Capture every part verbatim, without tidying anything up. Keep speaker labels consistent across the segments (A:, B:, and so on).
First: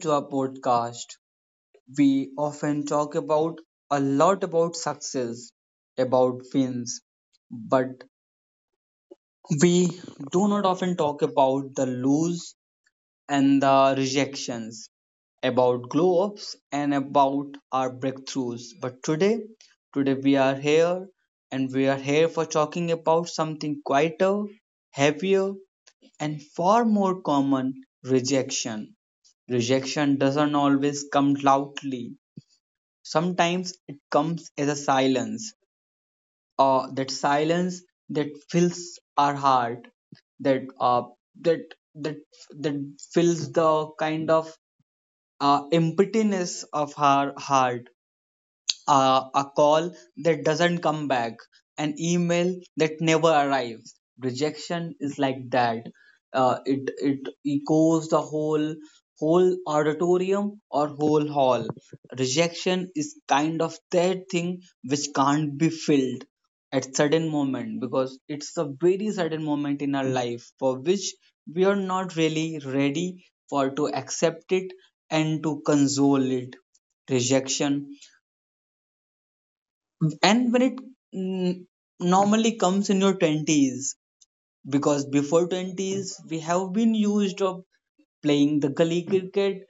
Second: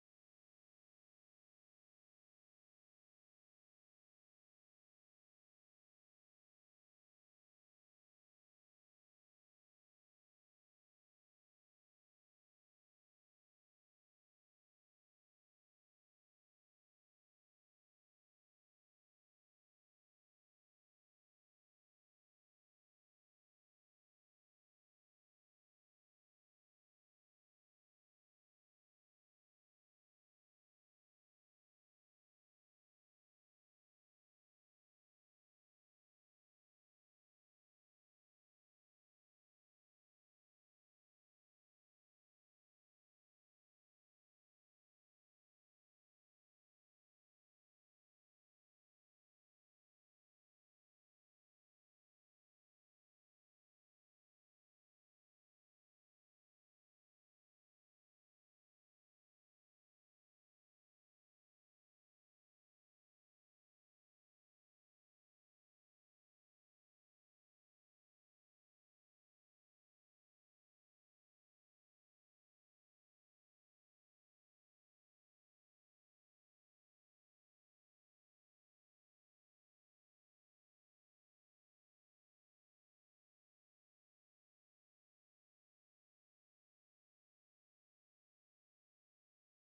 A: to our podcast. We often talk about a lot about success, about wins, but we do not often talk about the lose and the rejections, about glow ups and about our breakthroughs. But today, today we are here, and we are here for talking about something quieter, heavier, and far more common: rejection rejection doesn't always come loudly. Sometimes it comes as a silence, uh, that silence that fills our heart, that uh, that that that fills the kind of uh, emptiness of our heart, uh, a call that doesn't come back, an email that never arrives. Rejection is like that. Uh, it it echoes the whole whole auditorium or whole hall. Rejection is kind of that thing which can't be filled at certain moment, because it's a very sudden moment in our life for which we are not really ready for to accept it and to console it. Rejection, and when it mm, normally comes in your twenties, because before twenties we have been used of playing the gully cricket,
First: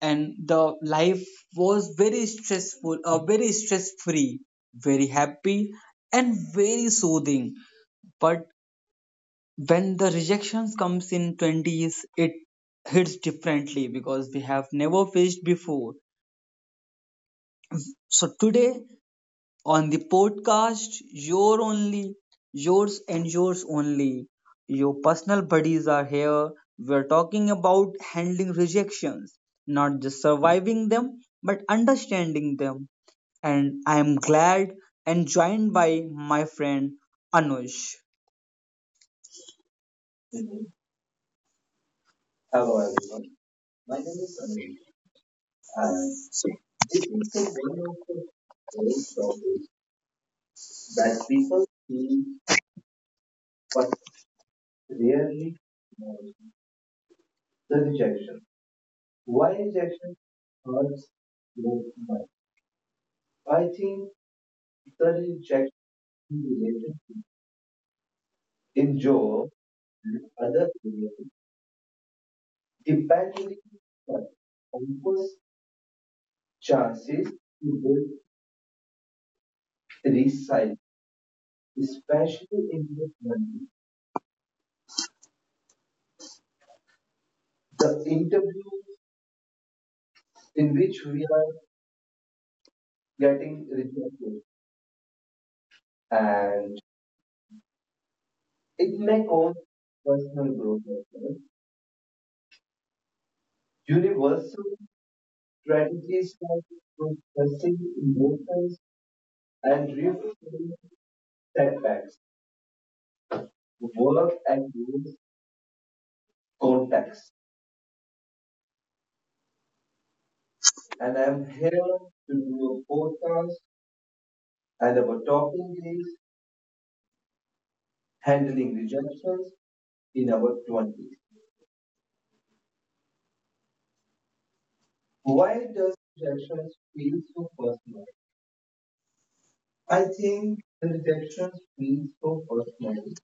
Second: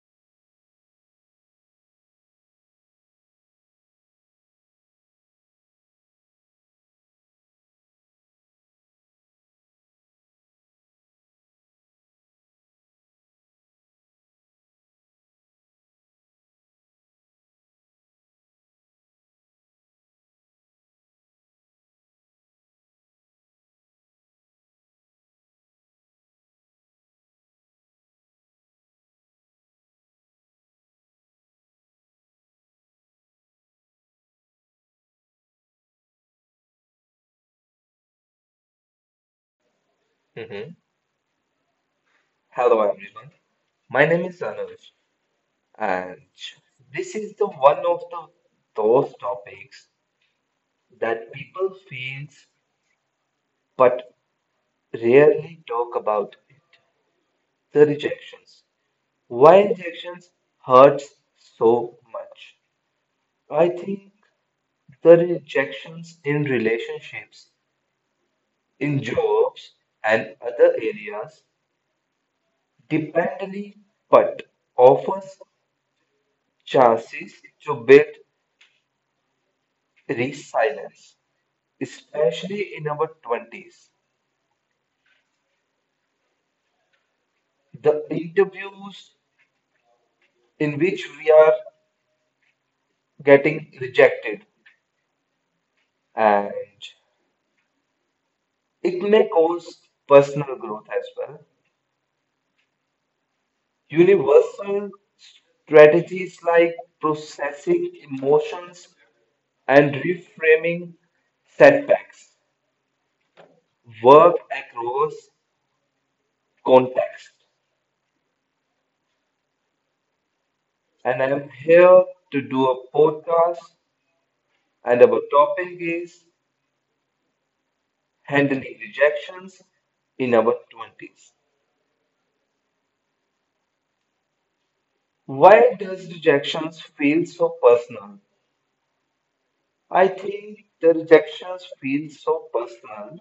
A: and the life was very stressful uh, very stress free, very happy, and very soothing. But when the rejections comes in twenties, it hits differently because we have never faced before. So today on the podcast, your only, yours and yours only. Your personal buddies are here. We're talking about handling rejections, not just surviving them, but understanding them. And I am glad and joined by my friend Anush.
B: Mhm. Hello everyone.
A: My name
B: My name
A: is
B: is
A: Anil,
B: Anuj,
A: and
B: and
A: this is the
B: this is the
A: one
B: one
A: of
B: of
A: the
B: the
A: great
B: those
A: topics
B: topics
A: that
B: that
A: people,
B: people
A: feel
B: feels
A: but
B: but
A: rarely
B: rarely talk
A: know,
B: about it.
A: the
B: The
A: rejection.
B: rejections.
A: Why
B: Why
A: rejection
B: rejections
A: hurts
B: hurts
A: both
B: so
A: minds?
B: much?
A: I
B: I
A: think
B: think
A: the
B: the
A: rejection
B: rejections in
A: related
B: relationships,
A: in
B: in
A: job
B: jobs,
A: and
B: and
A: other
B: other
A: areas
B: areas
A: depending
B: dependently
A: on
B: but
A: offers
B: offers
A: chances
B: chances
A: to
B: to
A: build
B: build
A: resilience,
B: resilience, especially
A: especially in
B: in
A: this
B: our
A: country.
B: twenties.
A: The
B: The
A: interview
B: interviews
A: in
B: in
A: which
B: which
A: we
B: we
A: are
B: are
A: getting
B: getting
A: rejected,
B: rejected, and
A: and it
B: it
A: may
B: may
A: cause
B: cause
A: personal
B: personal
A: growth
B: growth
A: as
B: as
A: well.
B: well.
A: Universal
B: Universal
A: strategies
B: strategies
A: like
B: like
A: processing
B: processing
A: emotions
B: emotions
A: and
B: and
A: reframe
B: reframing
A: setbacks,
B: setbacks
A: work
B: work
A: and use
B: across
A: context.
B: context.
A: And
B: And I
A: I'm
B: am
A: here
B: here
A: to
B: to do
A: do
B: a
A: a podcast
B: podcast,
A: and
B: and our
A: about talking
B: topic
A: is
B: is
A: handling
B: handling
A: rejections
B: rejections
A: in
B: in our
A: our twenties.
B: twenties.
A: Why
B: Why
A: does
B: does
A: rejections
B: rejections
A: feel
B: feel
A: so
B: so
A: personal?
B: personal?
A: I
B: I
A: think
B: think
A: the
B: the
A: rejections
B: rejections
A: feel
B: feel
A: so
B: so
A: personal
B: personal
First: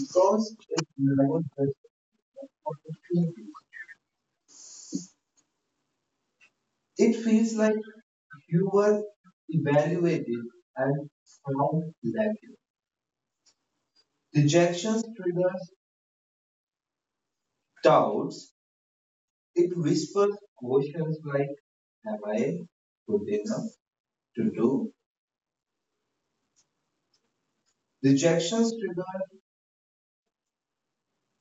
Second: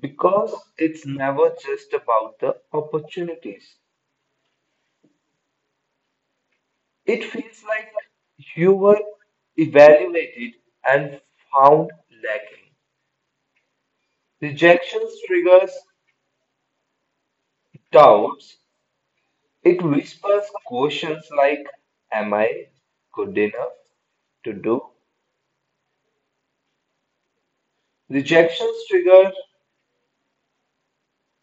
B: because
A: it's
B: it's
A: never
B: never
A: just
B: just about the
A: about the feeling.
B: opportunities.
A: It
B: It
A: feels
B: feels
A: like
B: like
A: you
B: you were
A: were evaluated
B: evaluated
A: and
B: and found
A: found lacking.
B: lacking.
A: Rejections
B: Rejections
A: triggers
B: triggers
A: doubts,
B: doubts.
A: it
B: It
A: whispers
B: whispers
A: questions
B: questions
A: like,
B: like,
A: am
B: am
A: I
B: I
A: good
B: good
A: enough
B: enough
A: to
B: to do?
A: do? Rejections
B: Rejections
A: trigger
B: trigger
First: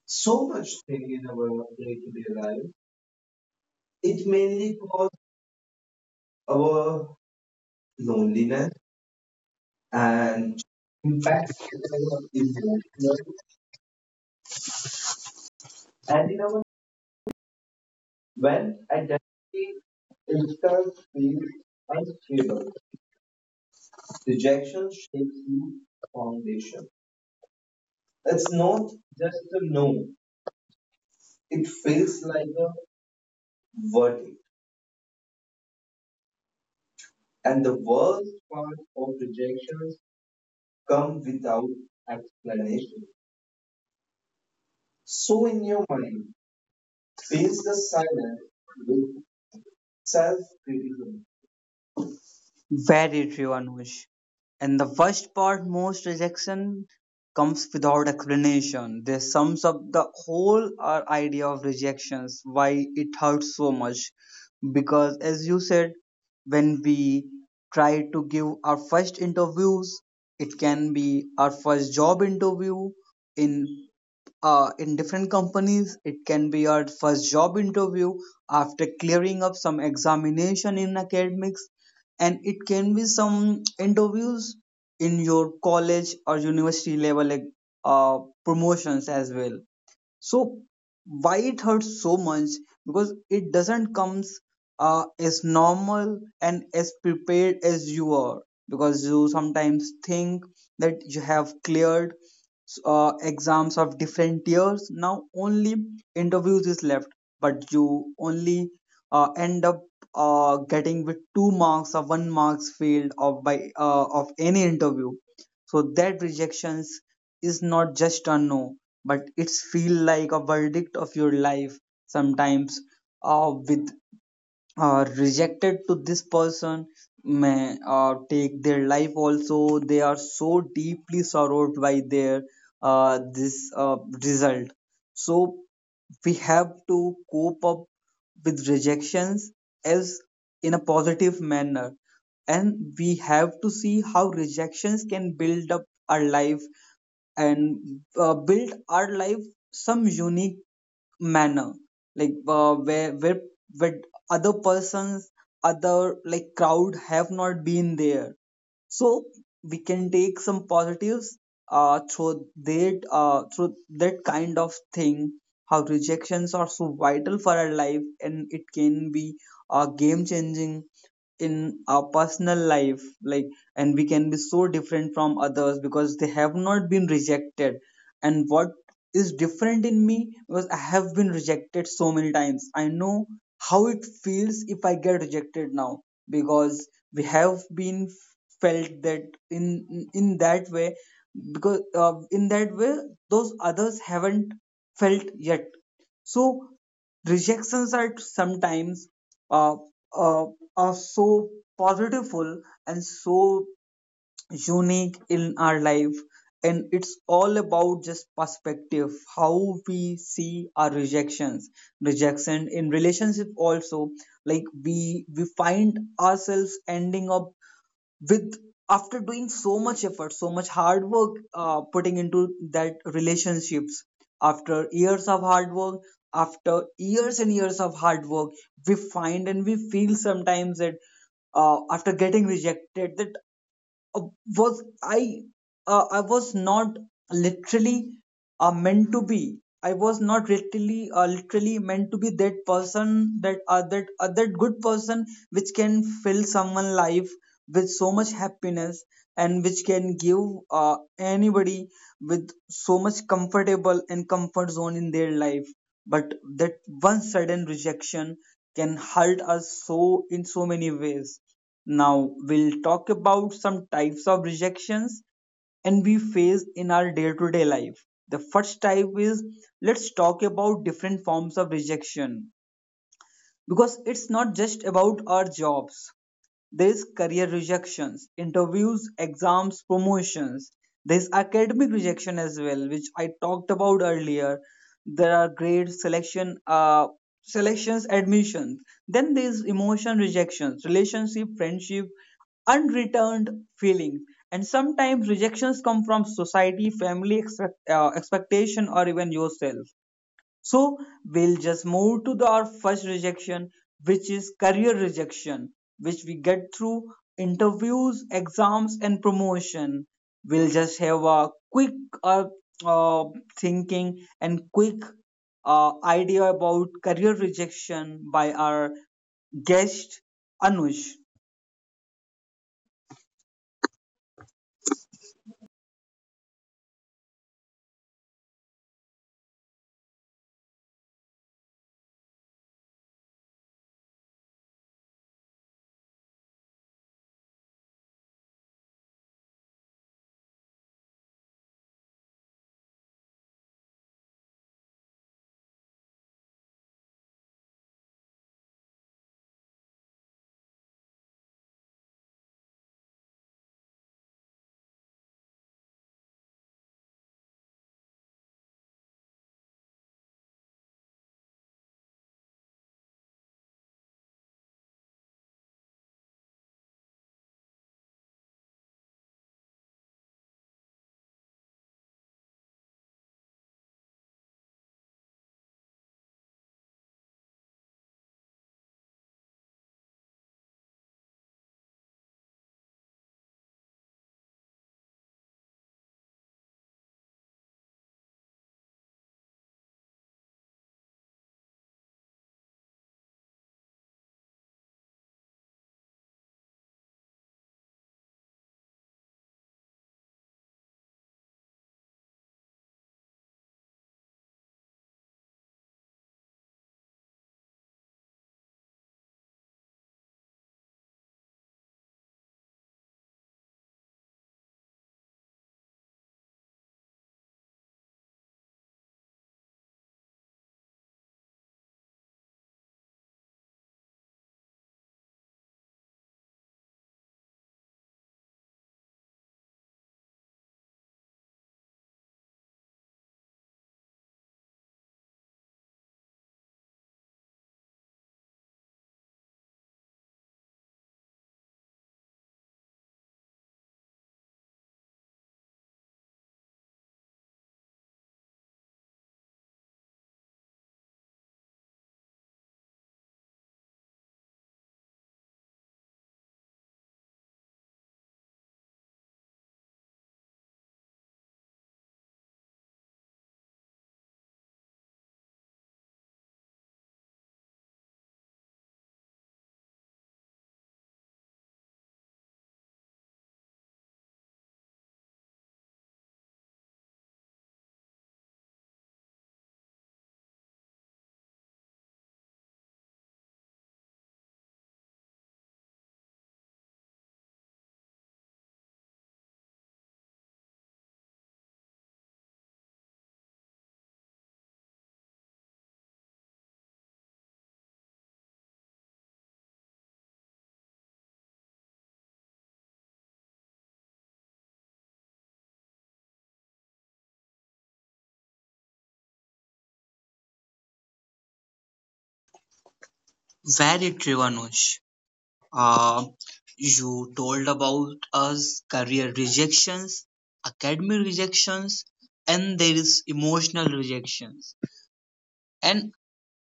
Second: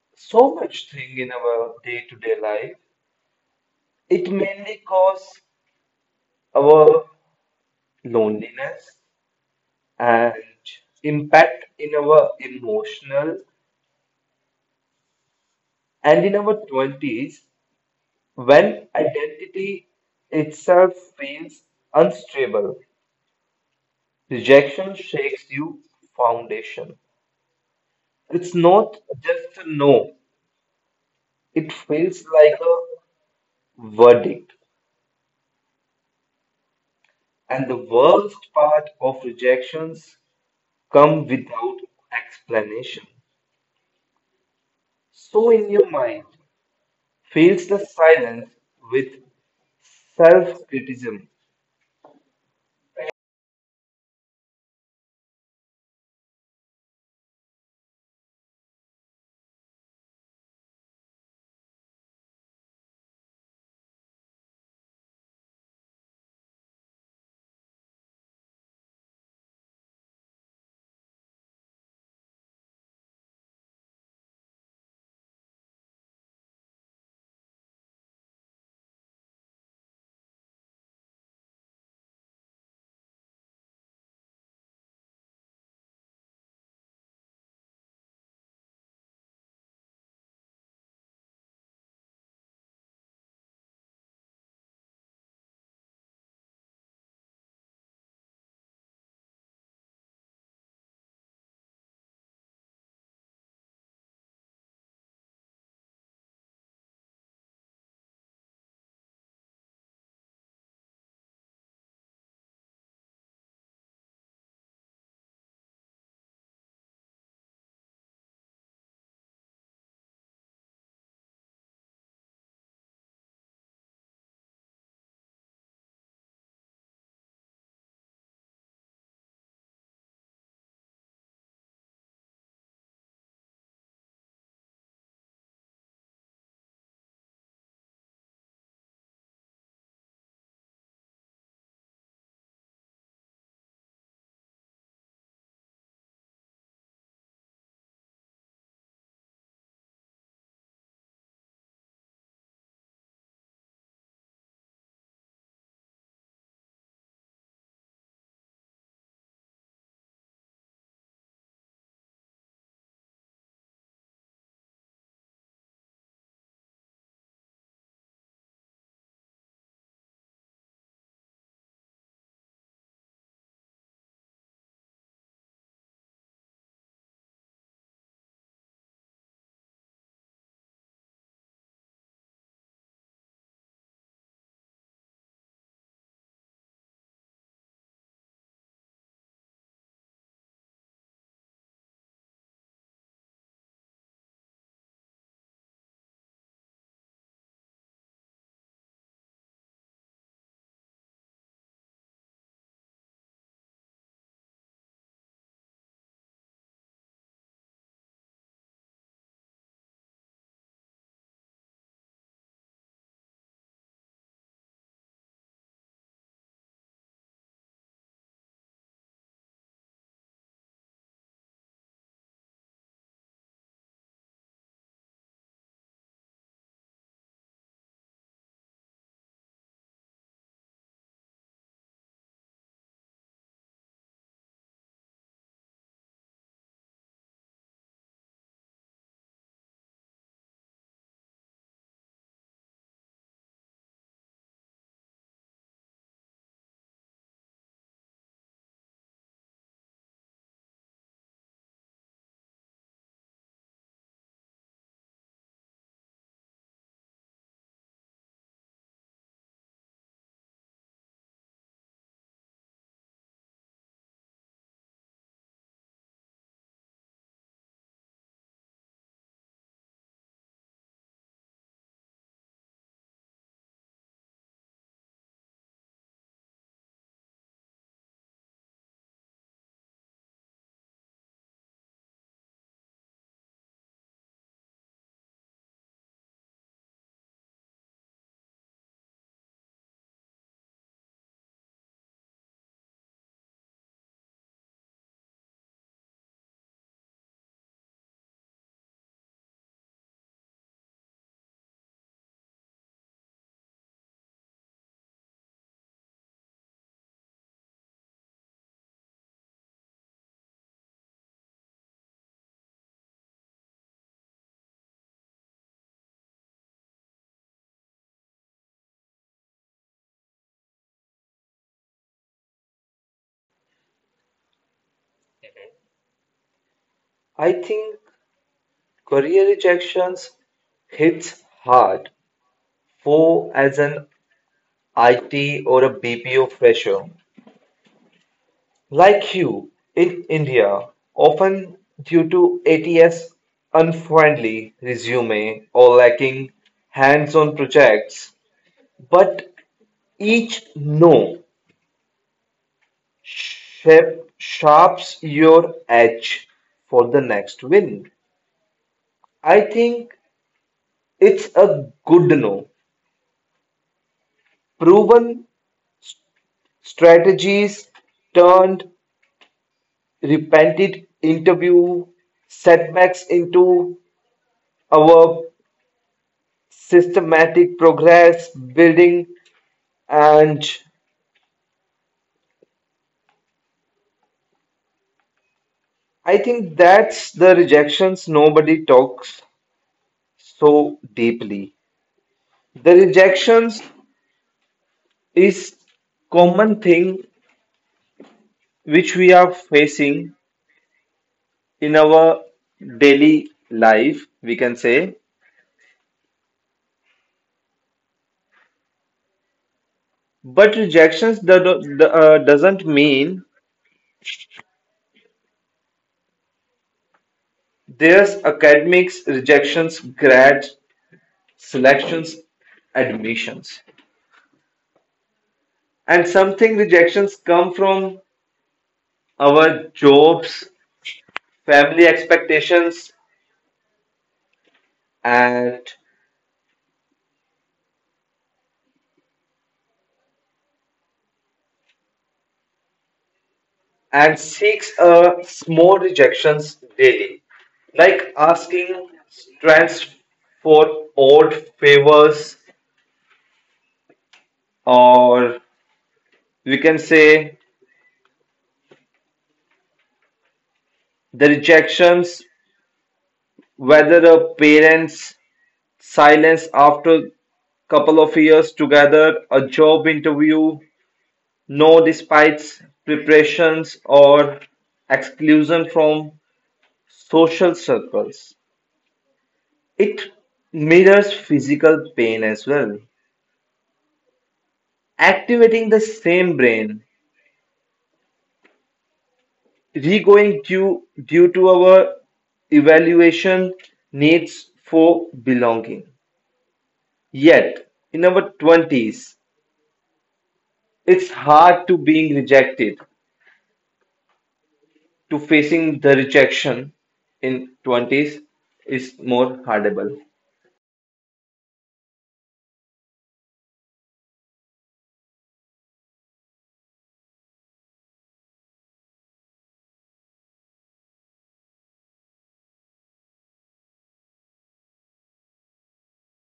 A: so
B: so
A: much
B: much
A: thing
B: thing
A: in
B: in
A: our
B: our
A: day to day
B: day-to-day
A: life.
B: life.
A: It
B: It
A: mainly
B: mainly
A: causes
B: causes our
A: our loneliness
B: loneliness and
A: and impacts
B: impact in
A: our
B: our
A: emotions,
B: emotional and in
A: and in
B: our
A: our
B: twenties when
A: when identity
B: identity itself
A: itself
B: feels
A: feels
B: unstable.
A: unstable.
B: Rejection
A: Rejection
B: shakes you
A: shakes the
B: foundation.
A: foundation.
B: It's not
A: It's not
B: just a
A: just a
B: no.
A: no,
B: It
A: it
B: feels like
A: feels like a
B: a verdict.
A: verdict.
B: And the
A: And the
B: worst
A: worst
B: part
A: part
B: of
A: of
B: rejections
A: rejections
B: come
A: come
B: without
A: without
B: explanation.
A: explanation.
B: So, in
A: So in
B: your
A: your
B: mind,
A: mind,
B: fills
A: face
B: the
A: the
B: silence
A: silence
B: with
A: with
B: self criticism.
A: self-criticism. Very true, Anush. And the worst part, most rejection comes without explanation. This sums up the whole our idea of rejections, why it hurts so much. Because as you said, when we try to give our first interviews, it can be our first job interview in uh, in different companies. It can be our first job interview after clearing up some examination in academics, and it can be some interviews in your college or university level, like uh, promotions as well. So why it hurts so much? Because it doesn't comes uh, as normal and as prepared as you are. Because you sometimes think that you have cleared uh, exams of different years. Now only interviews is left, but you only uh, end up uh, getting with two marks or one marks failed of by uh, of any interview. So that rejections is not just a no, but it's feel like a verdict of your life, sometimes uh, with uh, rejected to this person may uh, take their life also. They are so deeply sorrowed by their uh, this uh, result. So we have to cope up with rejections as in a positive manner, and we have to see how rejections can build up our life, and uh, build our life some unique manner, like uh, where where where other persons, other like crowd, have not been there. So we can take some positives uh, through that uh, through that kind of thing, how rejections are so vital for our life, and it can be uh, game changing in our personal life, like, and we can be so different from others because they have not been rejected. And what is different in me, because i have been rejected so many times, i know how it feels if i get rejected now, because we have been felt that in in that way, because uh, in that way those others haven't felt yet. So rejections are sometimes uh, uh, are so positiveful and so unique in our life, and it's all about just perspective how we see our rejections. Rejection in relationship also, like we we find ourselves ending up with, after doing so much effort, so much hard work, uh, putting into that relationships, after years of hard work, after years and years of hard work, we find and we feel sometimes that, uh, after getting rejected, that uh, was I, uh, I was not literally uh, meant to be. I was not literally, uh, literally meant to be that person, that uh, that uh, that good person which can fill someone's life with so much happiness, and which can give uh, anybody with so much comfortable and comfort zone in their life. But that one sudden rejection can hurt us so in so many ways. Now, we'll talk about some types of rejections and we face in our day to day life. The first type is, let's talk about different forms of rejection, because it's not just about our jobs. There's career rejections, interviews, exams, promotions. There's academic rejection as well, which I talked about earlier. There are grade selection, uh, selections, admissions. Then there's emotion rejections, relationship, friendship, unreturned feelings. And sometimes rejections come from society, family expect, uh, expectation, or even yourself. So we'll just move to the, our first rejection, which is career rejection, which we get through interviews, exams, and promotion. We'll just have a quick uh, uh, thinking and quick uh, idea about career rejection by our guest Anush.
B: I think career rejections hits hard for as an I T or a B P O fresher like you in India, often due to A T S unfriendly resume or lacking hands on projects. But each no shape sharps your edge for the next win. I think it's a good no. Proven strategies turned repented interview setbacks into our systematic progress building, and I think that's the rejections nobody talks so deeply. The rejections is common thing which we are facing in our daily life, we can say. But rejections do, do- do- uh, doesn't mean there's academics, rejections, grads, selections, admissions. And something rejections come from our jobs, family expectations, and and seeks a small rejections daily like asking strengths for odd favors, or we can say the rejections whether a parent's silence after couple of years together a job interview no despite preparations or exclusion from social circles. It mirrors physical pain as well, activating the same brain regoing due due to our evaluation needs for belonging. Yet, in our twenties, it's hard to being rejected. To facing the rejection in twenties is more hardable.
A: Very true, Anush. Uh, you told about us career rejections, academic rejections, and there is emotional rejections, and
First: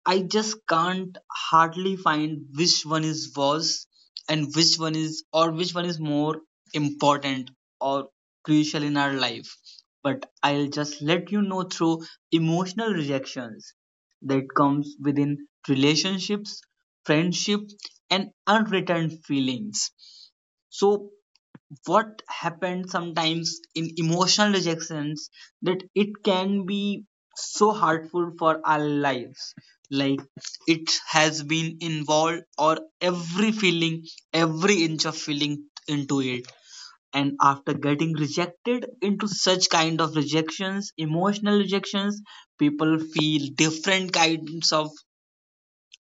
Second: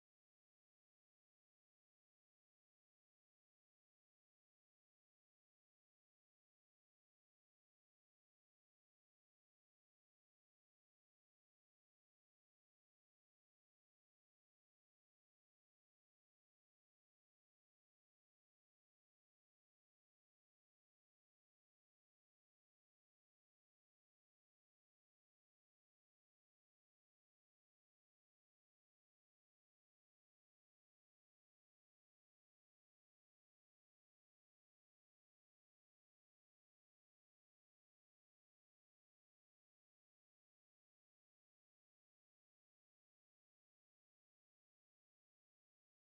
A: I just can't hardly find which one is worse and which one is, or which one is more important or crucial in our life. But I'll just let you know through emotional rejections that comes within relationships, friendship, and unreturned feelings. So what happens sometimes in emotional rejections, that it can be so hurtful for our lives, like it has been involved or every feeling, every inch of feeling into it. And after getting rejected into such kind of rejections, emotional rejections, people feel different kinds of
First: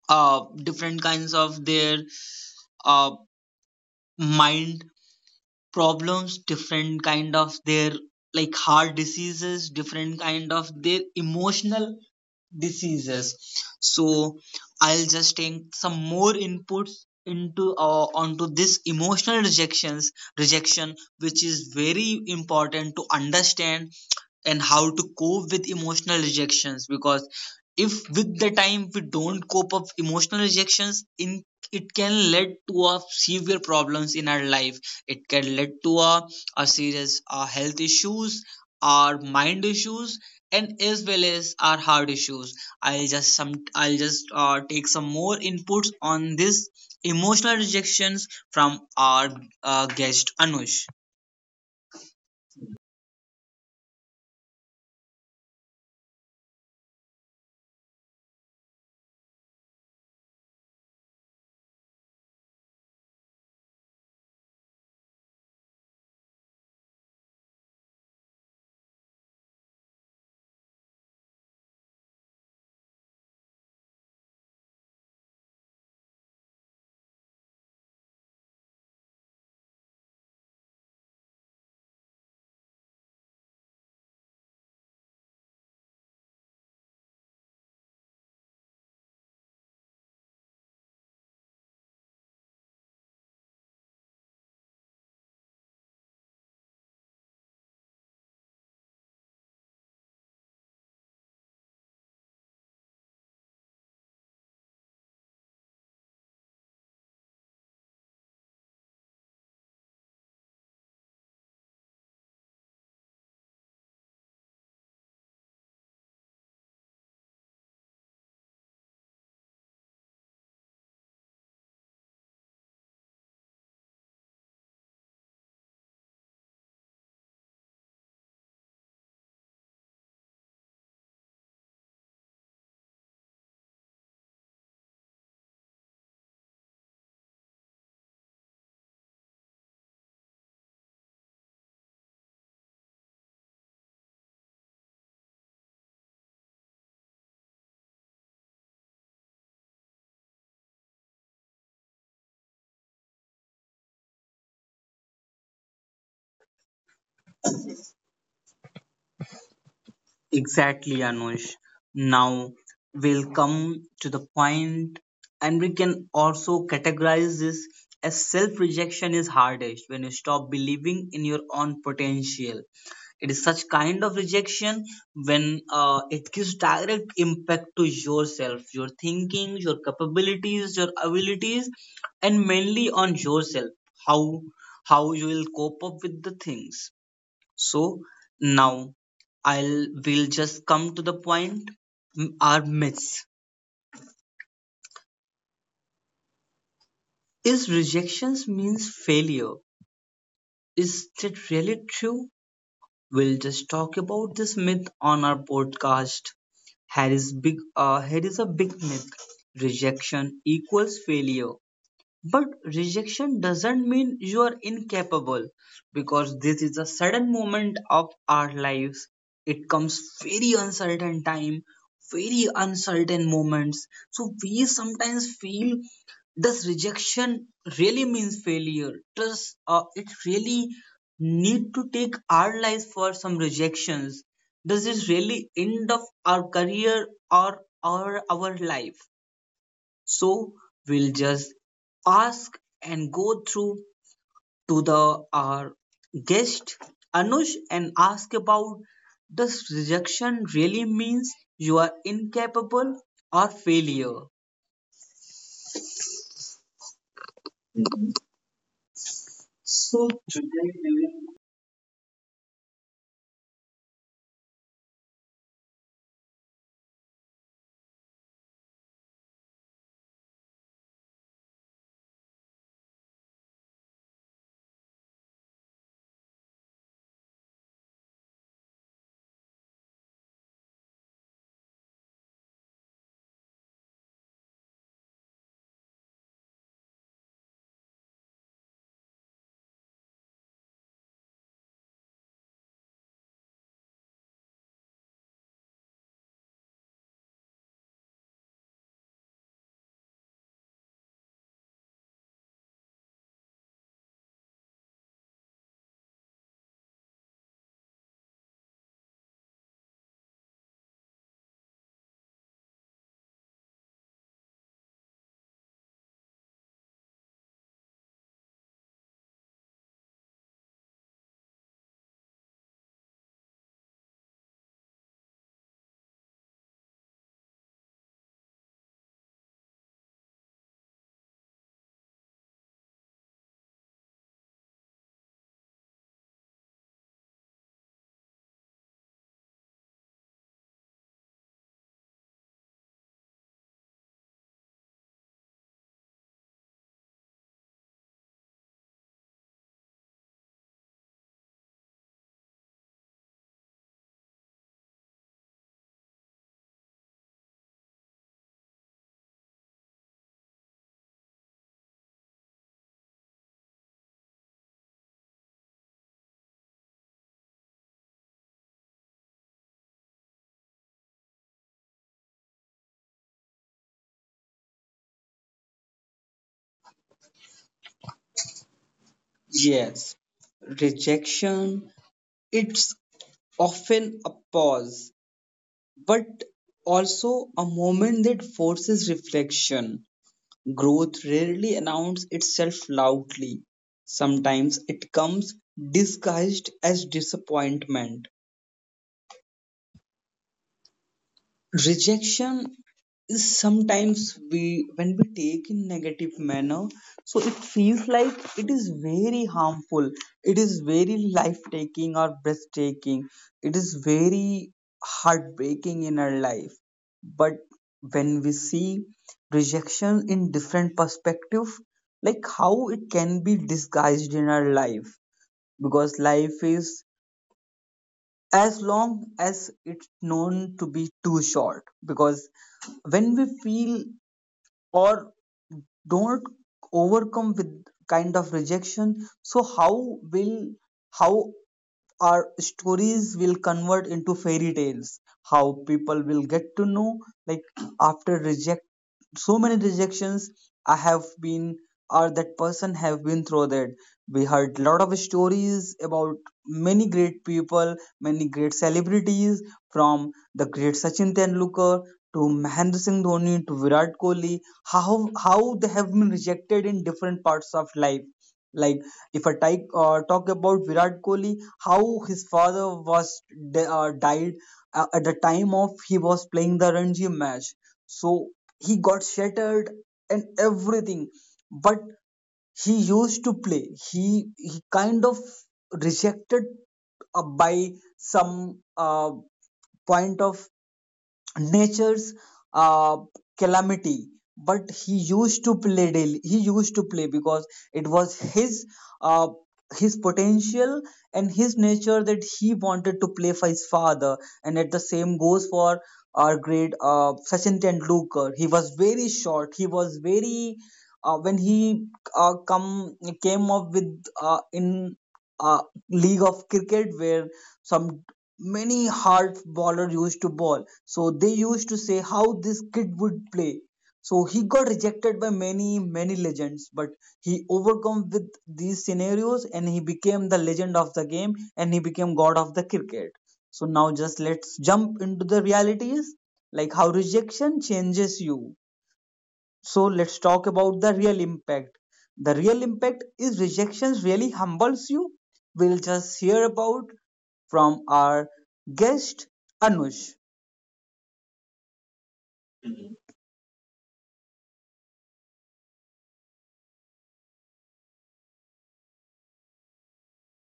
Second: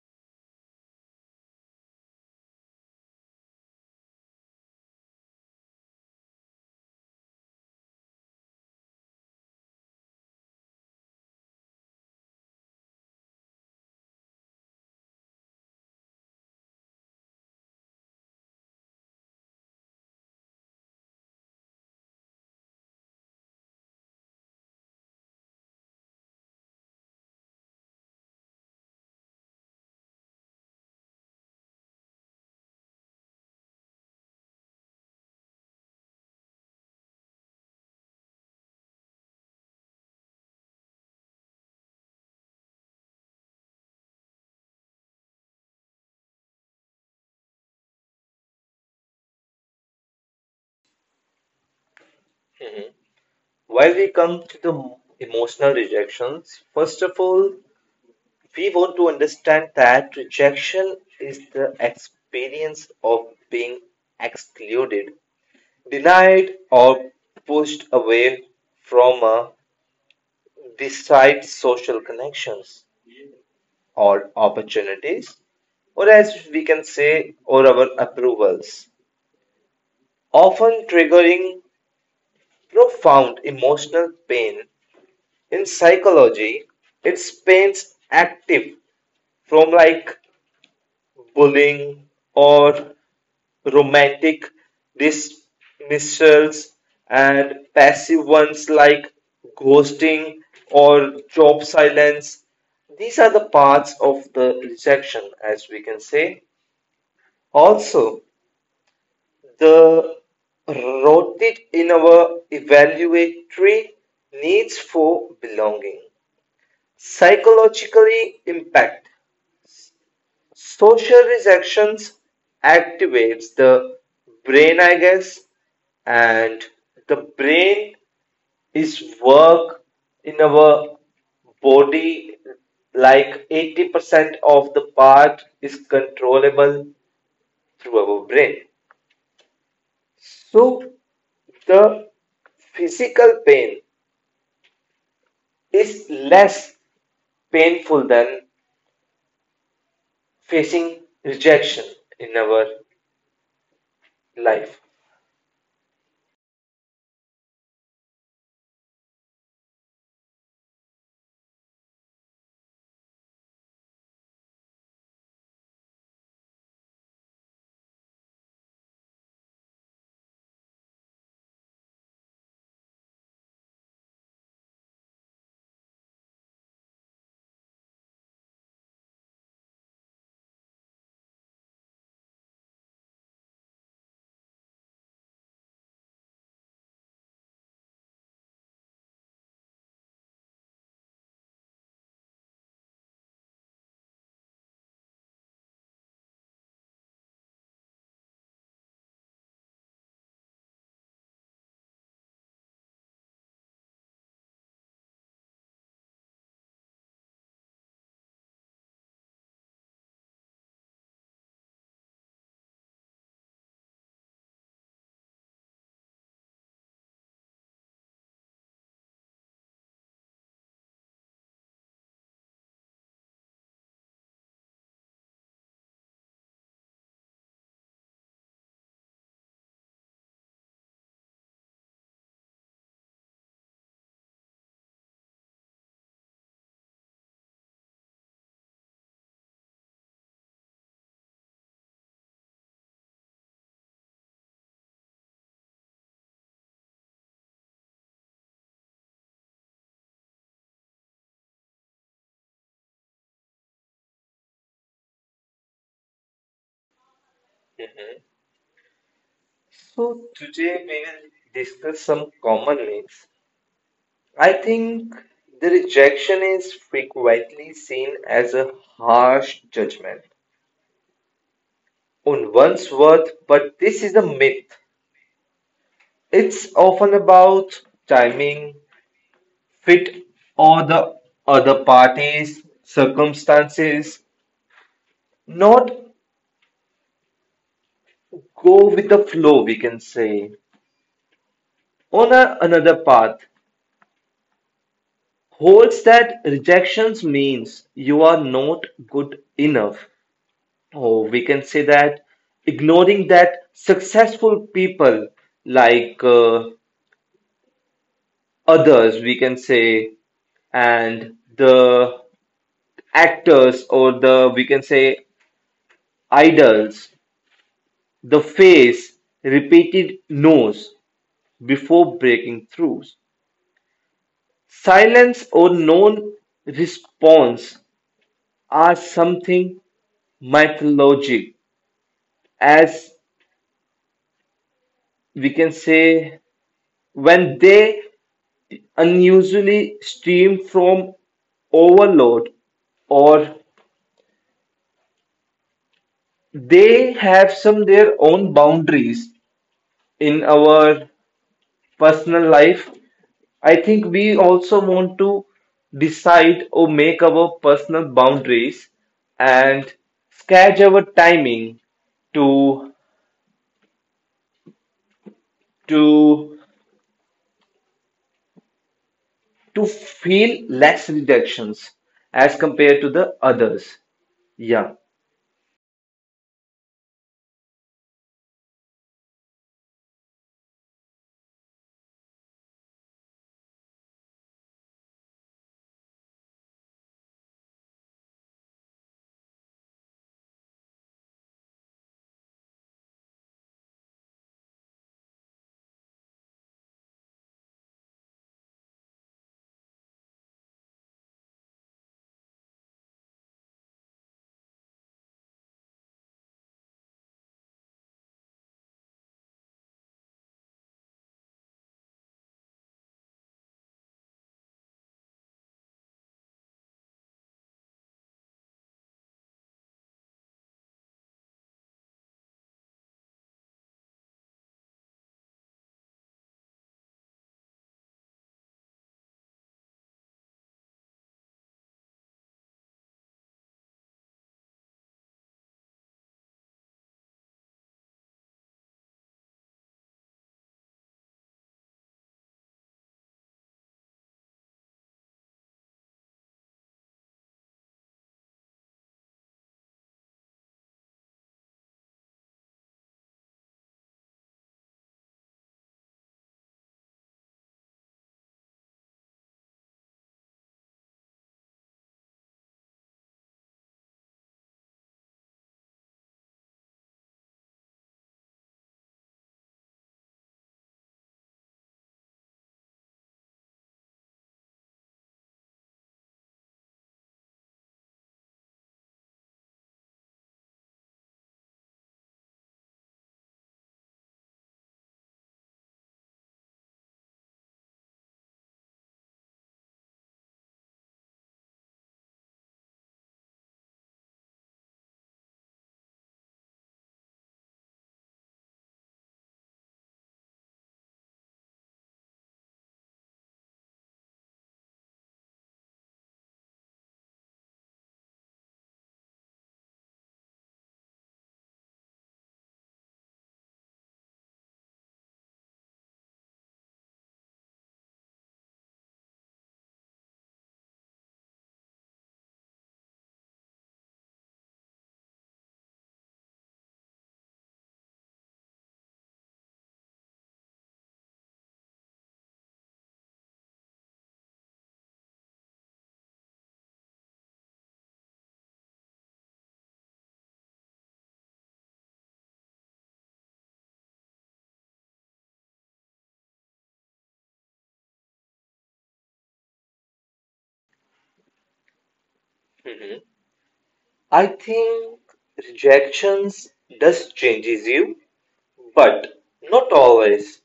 A: uh different kinds of their uh mind problems, different kind of their like heart diseases, different kind of their emotional diseases. So I'll just take some more inputs into, uh, onto this emotional rejections rejection, which is very important to understand, and how to cope with emotional rejections, because if with the time we don't cope up emotional rejections in, it can lead to a severe problems in our life. It can lead to a, a serious uh, health issues, our mind issues, and as well as our heart issues. I'll just some, I'll just uh, take some more inputs on this emotional rejections from our uh, guest anush
B: While we come to the emotional rejections, first of all, we want to understand that rejection is the experience of being excluded, denied, or pushed away from a desired social connections, or opportunities, or as we can say, or our approvals, often triggering profound emotional pain. In psychology, it's pains active from like bullying or romantic dismissals and passive ones like ghosting or job silence. These are the parts of the rejection, as we can say. Also, the rooted in our evaluatory needs for belonging, psychologically impact. Social rejections activates the brain, I guess, and the brain is work in our body like eighty percent of the part is controllable through our brain. So the physical pain is less painful than facing rejection in our life.
A: Exactly, Anush. Now we'll come to the point, and we can also categorize this as self rejection is hardest when you stop believing in your own potential. It is such kind of rejection when uh, it gives direct impact to yourself, your thinking, your capabilities, your abilities, and mainly on yourself, how how you will cope up with the things. So now I'll will just come to the point. M- Our myths. Is rejections means failure? Is that really true? We'll just talk about this myth on our podcast. Here is big uh, here is a big myth. Rejection equals failure. But rejection doesn't mean you are incapable, because this is a sudden moment of our lives. It comes very uncertain time, very uncertain moments. So we sometimes feel, does rejection really means failure? Does uh, it really need to take our lives for some rejections? Does it really end of our career or our, our life? So we'll just ask and go through to the our guest Anush and ask about, does rejection really means you are incapable or failure? So
B: So
A: today
B: today
A: we
B: we will
A: will—
B: discuss some common myths. I think the rejection is frequently seen as a harsh judgment on one's worth, but this is a myth. It's often about timing, fit or the other party's circumstances, not go with the flow, we can say. On a, another path, holds that rejections means you are not good enough. Or we can say that ignoring that successful people like uh, others, we can say, and the actors or the, we can say, idols the face repeated no's before breaking through. Silence or non-response are something mythologic, as we can say, when they unusually stem from overload or they have some their own boundaries in our personal life. I think we also want to decide or make our personal boundaries and schedule our timing to to to feel less rejections as compared to the others. Yeah.
A: yes, rejection, it's often a pause, but also a moment that forces reflection. Growth rarely announces itself loudly; sometimes it comes disguised as disappointment. Rejection is sometimes we when we take in negative manner, so it feels like it is very harmful, it is very life taking or breathtaking, it is very heartbreaking in our life. But when we see rejection in different perspective, like how it can be disguised in our life, because life is as long as it's known to be too short, because when we feel or don't overcome with kind of rejection, so how will how our stories will convert into fairy tales, how people will get to know, like after reject so many rejections I have been or that person have been through that. We heard lot of stories about many great people, many great celebrities, from the great Sachin Tendulkar to Mahendra Singh Dhoni to Virat Kohli, how how they have been rejected in different parts of life. Like if I type, uh, talk about Virat Kohli, how his father was de- uh, died uh, at the time of he was playing the Ranji match. So he got shattered and everything, but he used to play, he he kind of rejected uh, by some uh, point of nature's uh, calamity. But he used to play daily, he used to play because it was his uh, his potential and his nature that he wanted to play for his father. And at the same goes for our great uh, Sachin Tendulkar, he was very short, he was very uh, when he uh, come came up with uh, in uh, league of cricket where some many hard baller used to ball. So they used to say how this kid would play. So he got rejected by many, many legends, but he overcome with these scenarios and he became the legend of the game and he became god of the cricket. So now just let's jump into the realities, like how rejection changes you. So let's talk about the real impact. The real impact is rejections really humbles you. We'll just hear about from our guest Anush. Mhm.
B: Hmm. I think rejections does changes you, but not always.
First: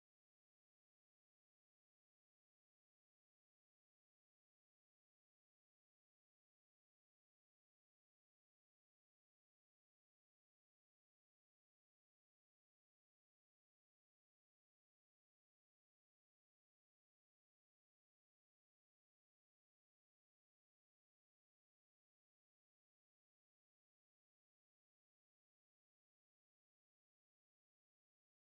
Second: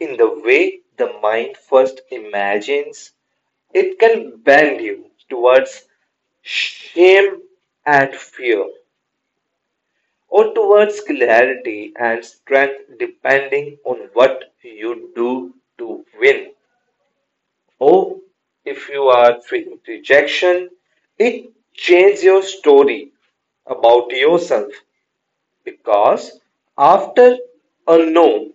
B: In the way the mind first imagines, it can bend you towards shame and fear, or towards clarity and strength, depending on what you do to win. Or if you are feeling rejection, it changes your story about yourself because after a no,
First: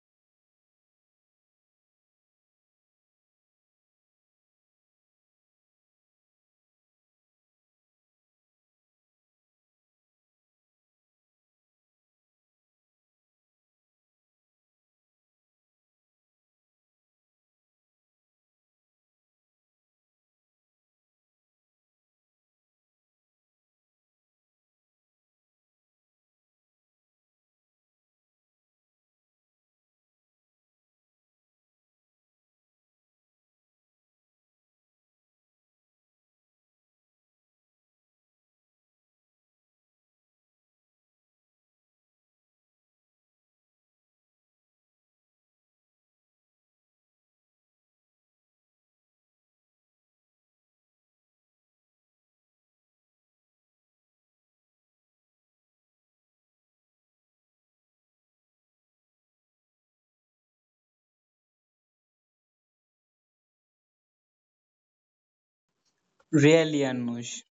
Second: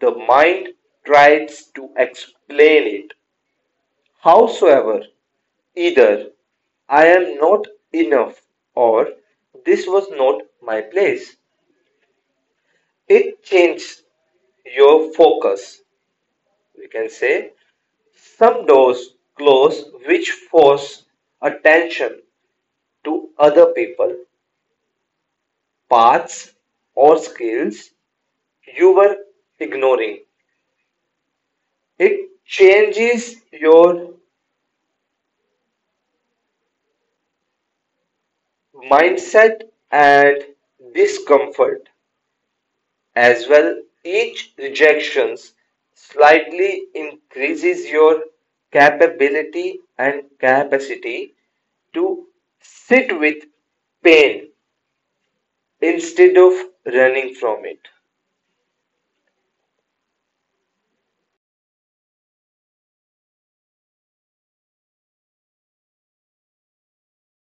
B: the mind tries to explain it howsoever, either "I am not enough" or "This was not my place", it changes your focus. We can say some doors close which force attention to other people, paths, or skills you were ignoring. It changes your mindset and discomfort. As well, each rejection slightly increases your capability and capacity to sit with pain instead of running from it.
A: Really, Anush,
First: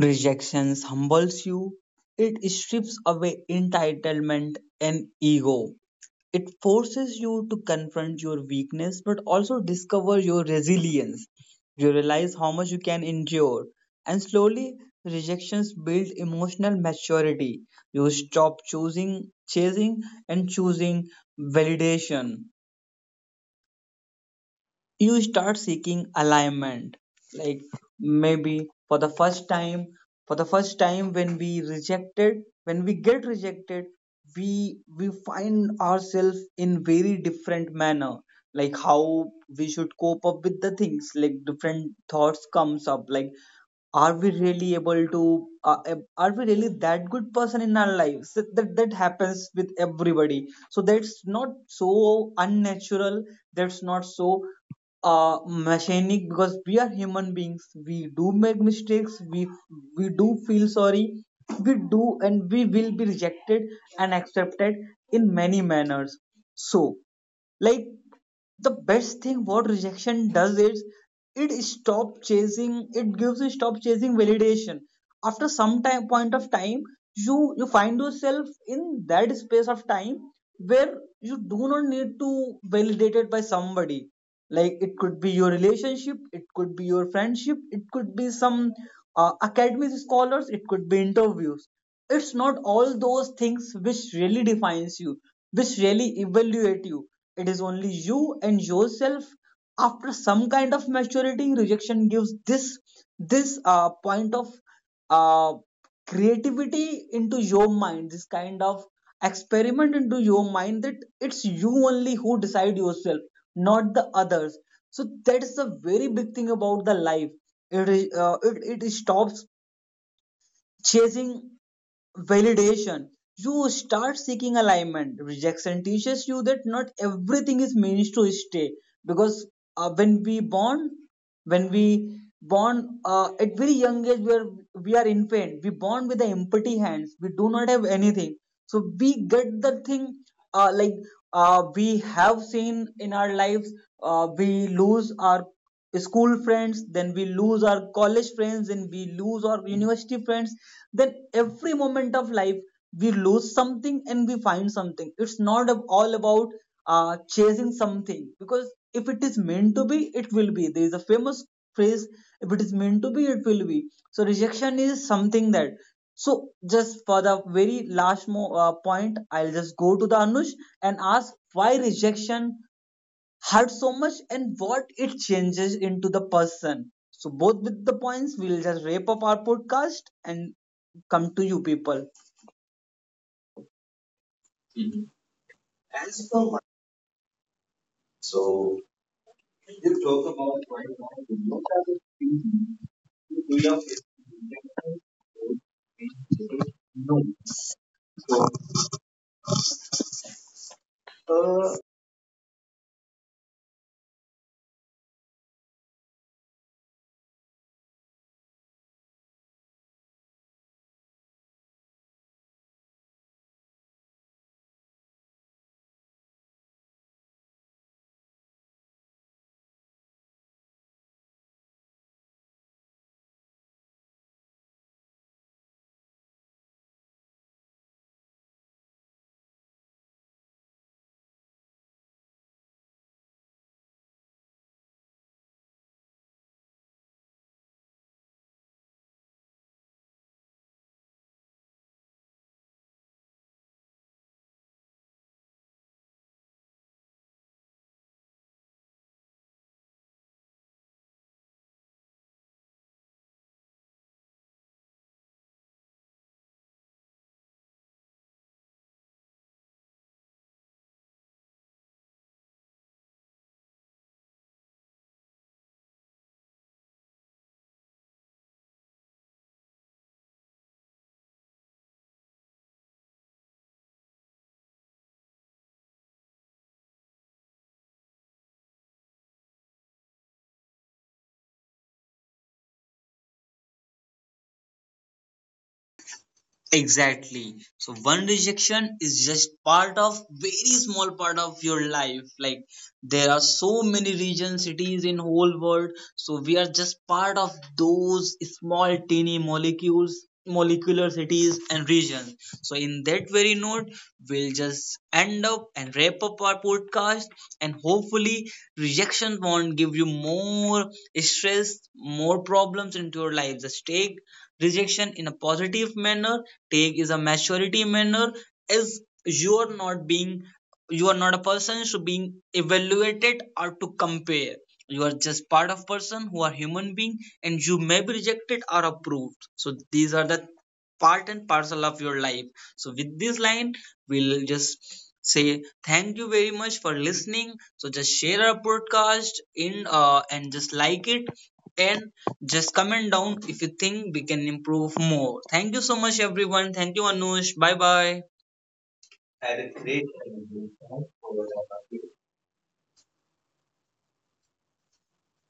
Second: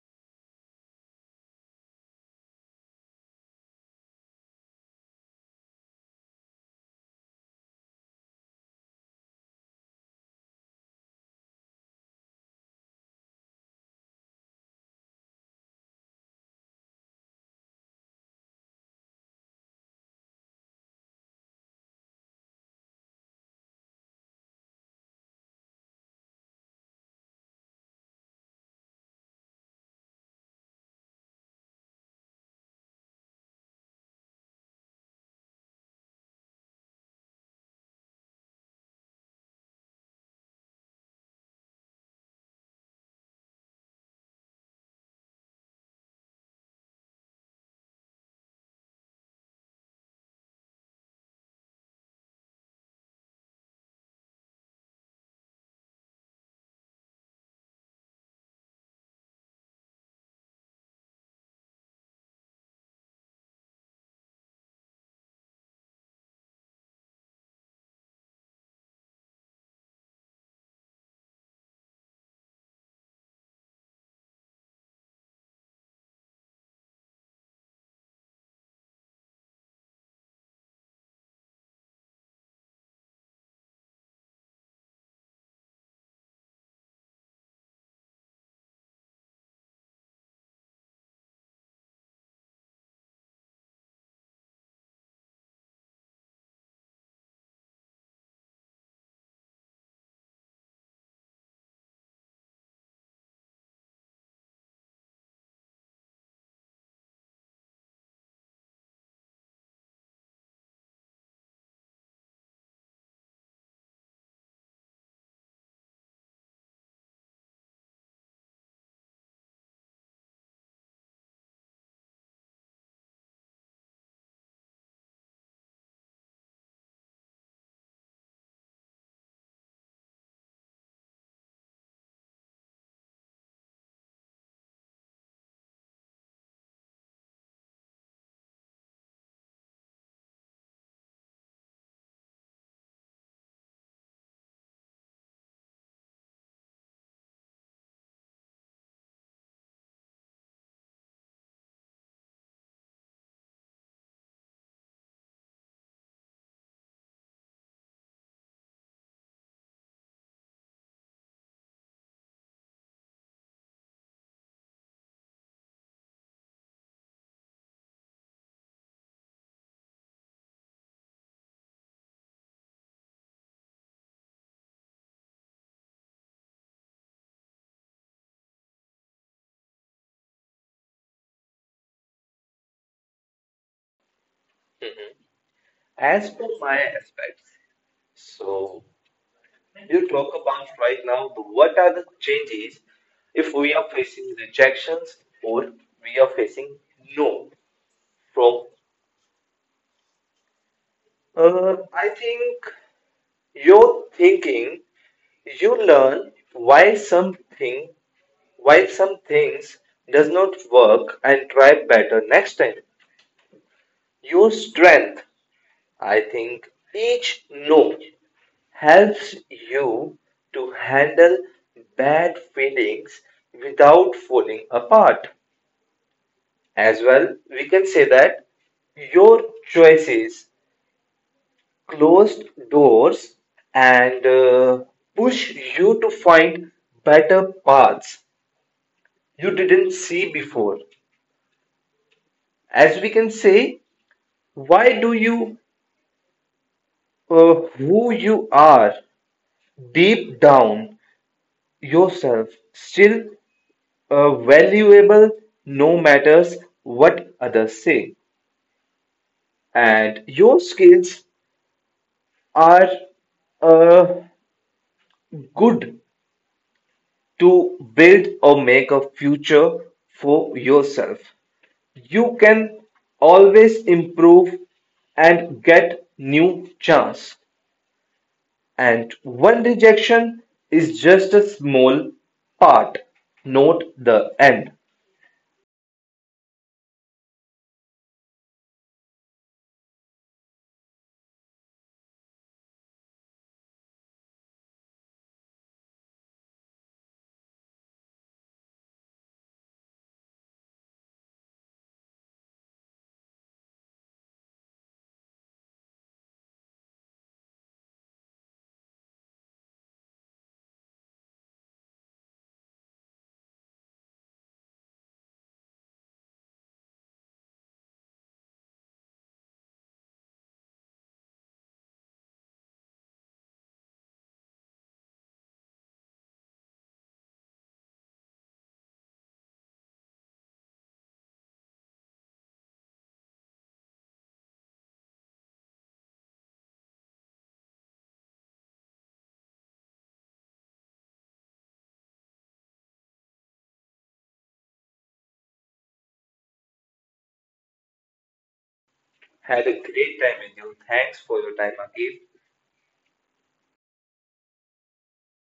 A: rejections humbles you. It strips away entitlement and ego. It forces you to confront your weakness but also discover your resilience. You realize how much you can endure, and slowly rejections build emotional maturity. You stop choosing, chasing and choosing validation. You start seeking alignment. Like maybe for the first time, for the first time when we rejected, when we get rejected, we we find ourselves in very different manner, like how we should cope up with the things, like different thoughts comes up like are we really able to uh, ab- are we really that good person in our lives that, that that happens with everybody, so that's not so unnatural, that's not so uh, mechanic, because we are human beings, we do make mistakes, we we do feel sorry, we do, and we will be rejected and accepted in many manners. So like the best thing what rejection does is it stop chasing, it gives you stop chasing validation. After some time, point of time, you you find yourself in that space of time where you do not need to validate it by somebody. Like it could be your relationship, it could be your friendship, it could be some uh, academic scholars, it could be interviews. It's not all those things which really defines you, which really evaluate you. It is only you and yourself. After some kind of maturity, rejection gives this this uh, point of uh, creativity into your mind, this kind of experiment into your mind that it's you only who decide yourself, not the others. So that's a very big thing about the life. It is uh, it, it stops chasing validation. You start seeking alignment. Rejection teaches you that not everything is meant to stay, because uh, when we born, when we born uh, at very young age, we are, we are infant. We born with the empty hands, we do not have anything, so we get the thing, uh, like uh, we have seen in our lives, uh, we lose our school friends, then we lose our college friends, then we lose our university friends, then every moment of life we lose something and we find something. It's not ab- all about uh, chasing something, because if it is meant to be, it will be. There is a famous phrase, if it is meant to be, it will be. So rejection is something that, so just for the very last mo- uh, point, I'll just go to the Anush and ask why rejection hurt so much and what it changes into the person. So, both with the points, we'll just wrap up our podcast and come to you people. Mhm.
B: As
A: As
B: per
A: for my-
B: my aspects,
A: so
B: so
A: you
B: you
A: talk
B: talk
A: about
B: about
A: right
B: right now
A: now,
B: the-
A: what
B: what
A: are
B: are
A: the
B: the
A: things
B: changes
A: you
B: if
A: don't
B: we
A: have a
B: are
A: thing
B: facing
A: to
B: rejections or we are
A: do your
B: facing
A: Facebook? No.
B: no from. Uh,
A: Uh,
B: I think your thinking. You learn why something why some things does not work and try better next time. Your strength, I think, each no helps you to handle bad feelings without falling apart. As well, we can say that your choices closed doors and uh, push you to find better paths you didn't see before. As we can say, why do you, uh, who you are deep down yourself, still uh, valuable no matters what others say. And your skills are uh, good to build or make a future for yourself. You can always improve and get new chance. And one rejection is just a small part. Note the end.
A: Exactly. So one rejection is just part of very small part of your life. Like there are so many regions, cities in whole world. So we are just part of those small tiny molecules, molecular cities and regions. So in that very note, we'll just end up and wrap up our podcast podcast. And hopefully, rejection won't give you more stress, more problems into your life. Just take rejection in a positive manner, take is a maturity manner, as you are not being, you are not a person should being evaluated or to compare, you are just part of person who are human being, and you may be rejected or approved, so these are the part and parcel of your life. So, with this line, we'll just say thank you very much for listening. So, just share our podcast in uh, and just like it, and just comment down if you think we can improve more. Thank you so much, everyone. Thank you, Anush. Bye bye. Had
B: Had
A: a
B: a
A: great
B: great time with you.
A: time.
B: Thanks for your time, Akif.